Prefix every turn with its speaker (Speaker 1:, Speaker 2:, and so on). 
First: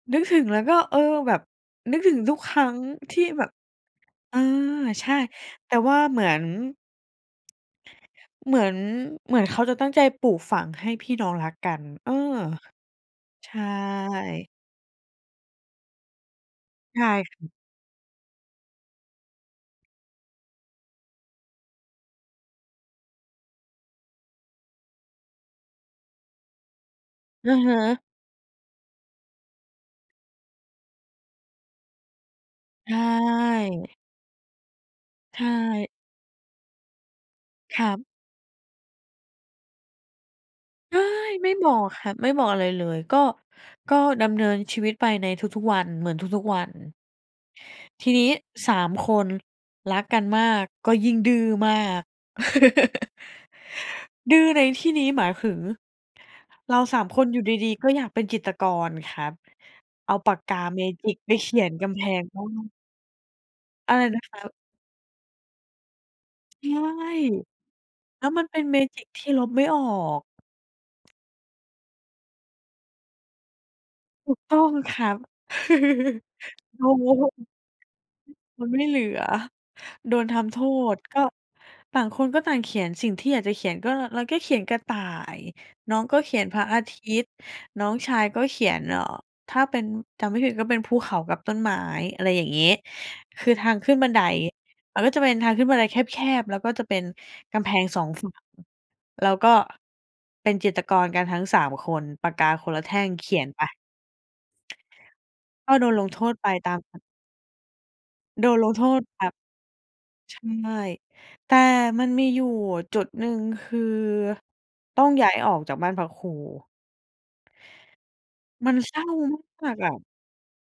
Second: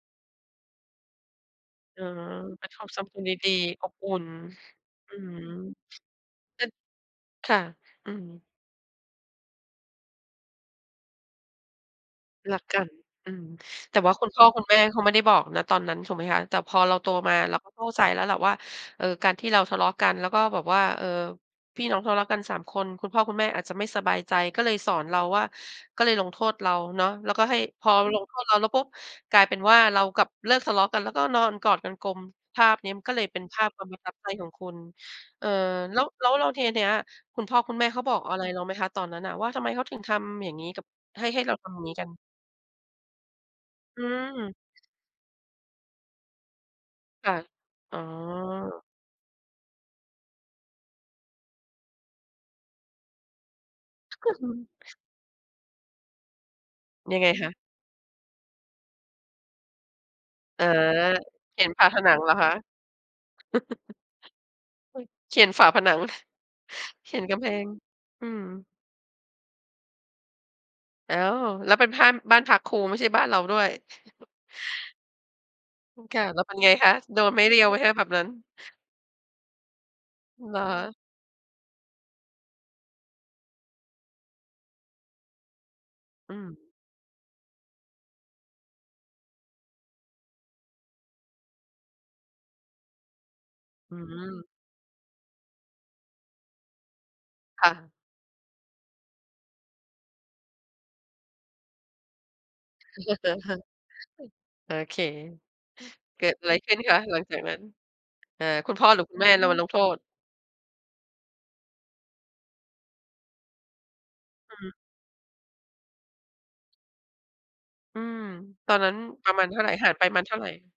Speaker 1: นึกถึงแล้วก็ เออ แบบนึ
Speaker 2: อ
Speaker 1: ก
Speaker 2: ๋อ
Speaker 1: ถึงทุกคร
Speaker 2: เป
Speaker 1: ั
Speaker 2: ็
Speaker 1: ้
Speaker 2: น
Speaker 1: ง
Speaker 2: ความทรง
Speaker 1: ที่
Speaker 2: ด
Speaker 1: แบ
Speaker 2: ี
Speaker 1: บ
Speaker 2: ๆ อบอุ่น
Speaker 1: เออ ใช
Speaker 2: อื
Speaker 1: ่
Speaker 2: ม
Speaker 1: แต่ว่าเหมือน
Speaker 2: เป็น ค่ะ อืม
Speaker 1: เหมือน เหมือนเขาจะตั้งใจปลูกฝังให้พี่น้องรักกัน เออ
Speaker 2: รักกัน อืม
Speaker 1: ใช
Speaker 2: แต่ว่าคุณพ่
Speaker 1: ่
Speaker 2: อคุณแม่เขาไม่ได้บอก ณ ตอนนั้นถูกไหมคะ? แต่พอเรา
Speaker 1: ใช่
Speaker 2: โตมา
Speaker 1: ค่ะ
Speaker 2: เราเข้าใจแล้วล่ะว่า เออ การที่เราทะเลาะกันแล้วก็แบบว่า เออ พี่น้องทะเลาะกัน 3 คน คุณพ่อคุณแม่อาจจะไม่สบายใจ ก็เลยสอนเราว่า ก็เลยลงโทษเราเนาะ แล้วก็
Speaker 1: อ
Speaker 2: ใ
Speaker 1: ะ
Speaker 2: ห้
Speaker 1: ฮ
Speaker 2: พอ
Speaker 1: ะ
Speaker 2: ลงโทษเราแล้ว ปุ๊บ กลายเป็นว่าเรากลับเลิกทะเลาะกัน แล้วก็นอนกอดกันกลม ภาพนี
Speaker 1: ใ
Speaker 2: ้
Speaker 1: ช
Speaker 2: มันก็เลยเป็นภาพความ
Speaker 1: ่
Speaker 2: ประทับใจของคุณ
Speaker 1: ใช
Speaker 2: เอ่อ
Speaker 1: ่
Speaker 2: แล้ว แล้ว แล้วทีเนี้ย คุณพ่อคุ
Speaker 1: ค
Speaker 2: ณแม
Speaker 1: ร
Speaker 2: ่
Speaker 1: ั
Speaker 2: เขา
Speaker 1: บ
Speaker 2: บอกอะไรเราไหมคะตอนนั้นน่ะว่า ทำไมเขาถึงทำอย่างนี้กับ
Speaker 1: ใช่
Speaker 2: ให้ ให้
Speaker 1: ไม
Speaker 2: เร
Speaker 1: ่
Speaker 2: าท
Speaker 1: บอ
Speaker 2: ำ
Speaker 1: ก
Speaker 2: งี้
Speaker 1: ค
Speaker 2: กั
Speaker 1: รั
Speaker 2: น?
Speaker 1: บ ไม่บอกอะไรเลย ก็ ก็
Speaker 2: อื
Speaker 1: ดำเนิ
Speaker 2: อ
Speaker 1: นชีวิตไปในทุก ๆ วัน เหมือนทุก ๆ วัน
Speaker 2: ค่ะ อ๋อ
Speaker 1: ทีนี้ 3 คน รักกันมาก ก็ยิ่งดื้อมาก ดื้อในที่นี้หมายถึง เรา 3
Speaker 2: ยั
Speaker 1: ค
Speaker 2: งไ
Speaker 1: น
Speaker 2: ง
Speaker 1: อยู่
Speaker 2: คะ?
Speaker 1: ดี ๆ ก็อยากเป็นจิตรกรครับ เอาปากกา
Speaker 2: อา
Speaker 1: แมจิกไปเข
Speaker 2: เข
Speaker 1: ี
Speaker 2: ี
Speaker 1: ย
Speaker 2: ยน
Speaker 1: น
Speaker 2: ฝ
Speaker 1: ก
Speaker 2: าผ
Speaker 1: ำแพ
Speaker 2: นัง
Speaker 1: ง
Speaker 2: เหรอ
Speaker 1: ห้
Speaker 2: ค
Speaker 1: อ
Speaker 2: ะ?
Speaker 1: ง อะไรนะครับ?
Speaker 2: อุ๊ย เคยเขียนฝาผนัง
Speaker 1: ใช่
Speaker 2: เขียนกำแพง
Speaker 1: แ
Speaker 2: อ
Speaker 1: ล
Speaker 2: ื
Speaker 1: ้วม
Speaker 2: ม
Speaker 1: ันเป็นแมจิกที่ลบไม่ออก
Speaker 2: อ้าว แล้วเป็นพ่าน บ้านพักครูไม่ใช่บ้านเราด้วย
Speaker 1: ถูกต้องครับ
Speaker 2: อือ ค่ะ แล้วเป็นไง
Speaker 1: โด
Speaker 2: คะ? โดนไม้
Speaker 1: น
Speaker 2: เรียวไหมคะแบบนั้น?
Speaker 1: มันไม่เหลือโดนท
Speaker 2: เ
Speaker 1: ำ
Speaker 2: ห
Speaker 1: โ
Speaker 2: ร
Speaker 1: ท
Speaker 2: อ?
Speaker 1: ษ ก็ต่างคนก็ต่างเขียนสิ่งที่อยากจะเขียน ก็เราก็เขียนกระต่าย น้องก็เ
Speaker 2: อ
Speaker 1: ข
Speaker 2: ื
Speaker 1: ียนพ
Speaker 2: ม
Speaker 1: ระอาทิตย์ น้องชายก็เขียน เอ่อ ถ้าเป็น จำไม่ผิดก็เป็นภูเขากับต้นไม้ อะไรอย่างงี้ คือทางขึ
Speaker 2: อื
Speaker 1: ้นบันได
Speaker 2: ม
Speaker 1: มันก็จะเป็นทางขึ้นบันไดแคบ ๆ แล้วก็จะเป็นก
Speaker 2: ค
Speaker 1: ำ
Speaker 2: ่
Speaker 1: แพง
Speaker 2: ะ
Speaker 1: 2 ฝั่ง เราก็เป็นจิตรกรกันทั้ง 3 คน ปากกาคนละแท่งเขียนไป
Speaker 2: โอเค
Speaker 1: ก็โดนลงโท
Speaker 2: เกิ
Speaker 1: ษ
Speaker 2: ดอ
Speaker 1: ไป
Speaker 2: ะไร
Speaker 1: ต
Speaker 2: ข
Speaker 1: า
Speaker 2: ึ้
Speaker 1: ม
Speaker 2: นคะ?
Speaker 1: อ
Speaker 2: หลังจากนั้น อ่
Speaker 1: โด
Speaker 2: า
Speaker 1: นล
Speaker 2: คุ
Speaker 1: ง
Speaker 2: ณ
Speaker 1: โท
Speaker 2: พ่อหร
Speaker 1: ษ
Speaker 2: ือคุณ
Speaker 1: แบ
Speaker 2: แม่
Speaker 1: บ
Speaker 2: เราลงโทษ?
Speaker 1: ใช่ แต่มันมีอยู่จุดหนึ่ง คือ
Speaker 2: อืม
Speaker 1: ต้องย้ายออกจากบ้านพักครู
Speaker 2: อืม
Speaker 1: ม
Speaker 2: ต
Speaker 1: ั
Speaker 2: อ
Speaker 1: น
Speaker 2: นนั
Speaker 1: เ
Speaker 2: ้
Speaker 1: ศ
Speaker 2: น
Speaker 1: ร้า
Speaker 2: ประมาณเท่าไ
Speaker 1: ม
Speaker 2: หร
Speaker 1: า
Speaker 2: ่
Speaker 1: ก ๆ
Speaker 2: ห
Speaker 1: อ
Speaker 2: ่าง
Speaker 1: ะ
Speaker 2: ไปประมาณเท่าไหร่?